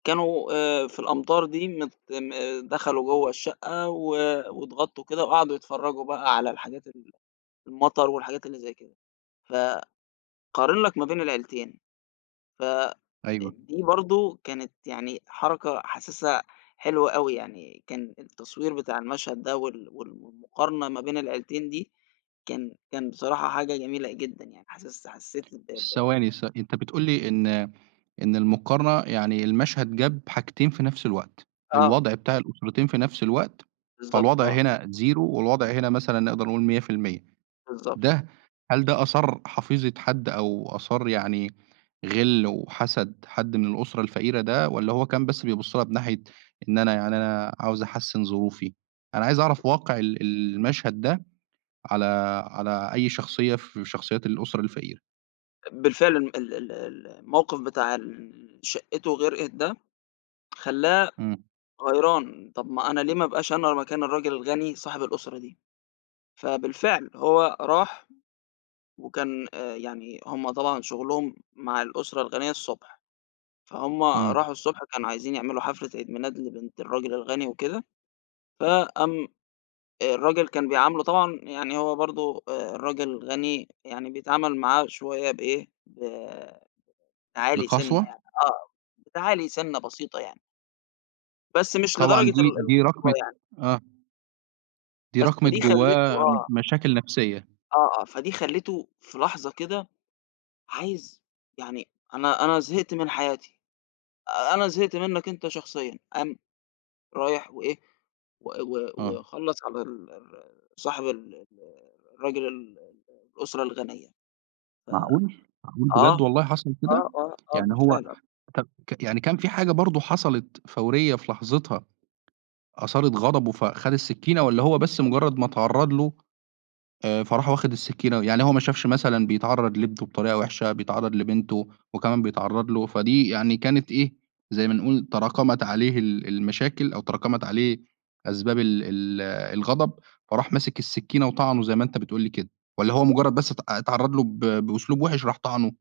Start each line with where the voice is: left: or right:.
left: كانوا آآ في الأمطار دي مت م دخلوا جوّه الشقّة و واتغطّوا كده وقعدوا يتفرّجوا بقى على الحاجات ال المطر والحاجات اللي زي كده. ف قارن لك ما بين العيلتين، ف آآ
right: أيوه.
left: دي برضه كانت يعني حركة حاسِسها حلوة أوي، يعني كان التصوير بتاع المشهد ده وال وال والمقارنة ما بين العيلتين دي، كان كان بصراحة حاجة جميلة جدًا يعني حاسس حسّيت ب ب
right: ثواني ث أنت بتقول لي إن إن المقارنة يعني المشهد جاب حاجتين في نَفْس الوقت.
left: آه.
right: الوضع بتاع الأسرتين في نَفْس الوقت،
left: بالضبط
right: فالوضع
left: آه.
right: هنا Zero والوضع هنا مثلًا نقدر نقول 100%.
left: بالضبط.
right: ده هل ده أثار حفيظة حد أو أثار يعني غِل وحَسَد حد من الأسرة الفقيرة ده والّا هو كان بس بيبُص لها بناحية إن أنا يعني أنا عاوز أحسّن ظروفي؟ أنا عايز أعرف واقع ال المشهد ده على على أي شخصية ف من شخصيات الأسرة الفقيرة.
left: آآ بالفعل م ال ال الموقف بتاع اللي شقِّته غرقت ده خلّاه
right: إمم.
left: غيران، طَب ما أنا ليه ما أبقاش أنا مكان الراجل الغني صاحب الأسرة دي؟ فبالفعل هو راح وكان آآ يعني هم طبعًا شُغلهم مع الأسرة الغنية الصبح، فهُم
right: إمم.
left: راحوا الصبح كانوا عايزين يعملوا حفلة عيد ميلاد لبنت الراجل الغني وكده، فقام آآ الراجل كان بيعامله طبعًا يعني هو برضه آآ الراجل غني يعني بيتعامل معاه شوية بإيه، ب تعالي سِنّة
right: بقسوة؟
left: يعني آه. بتعالي سِنة آه بتعالي سِنّة بسيطة يعني. بس مش لدرجة
right: طبعًا
left: ال
right: دي دي
left: القسوة
right: راكمت
left: يعني.
right: آه. دي
left: بس،
right: راكمت
left: فدي خلّته
right: جوّاه
left: آه.
right: مشاكل نفسيّة.
left: آه، آه. فدي خلّيته في لحظة كده عايز يعني أنا أنا زهقت من حياتي، أنا زهقت منّك أنت شخصيًا. قام رايح وإيه و و
right: آه.
left: وخلّص على ال ال ال صاحب ال ال الرجل ال ال الأسرة الغنية. ف
right: معقول؟! معقول بجد
left: آه.
right: والله حصل كده؟!
left: آه، آه، آه
right: يعني هو
left: بالفعل آه.
right: طَب ك يعني كان في حاجة برضه حصلت فوريّة في لحظتها أثارت غضبه فخَد السِّكِّينة والّا هو بس مُجرّد ما اتعرّض له، آآ فراح واخد السِّكِّينة؟ يعني هو ما شافش مثلًا بيتعرّض لابنه بطريقة وِحشة، بيتعرّض لبنته وكمان بيتعرّض له، فدي يعني كانت إيه، زي ما نقول تراكمت عليه ال المشاكل أو تراكمت عليه أسباب ال ال الغضب، فراح ماسِك السِّكِّينة وطعنه زي ما أنت بتقول لي كده؟ والّا هو مُجرّد بس ات أ اتعرّض له ب بأسلوب وِحش راح طعنه؟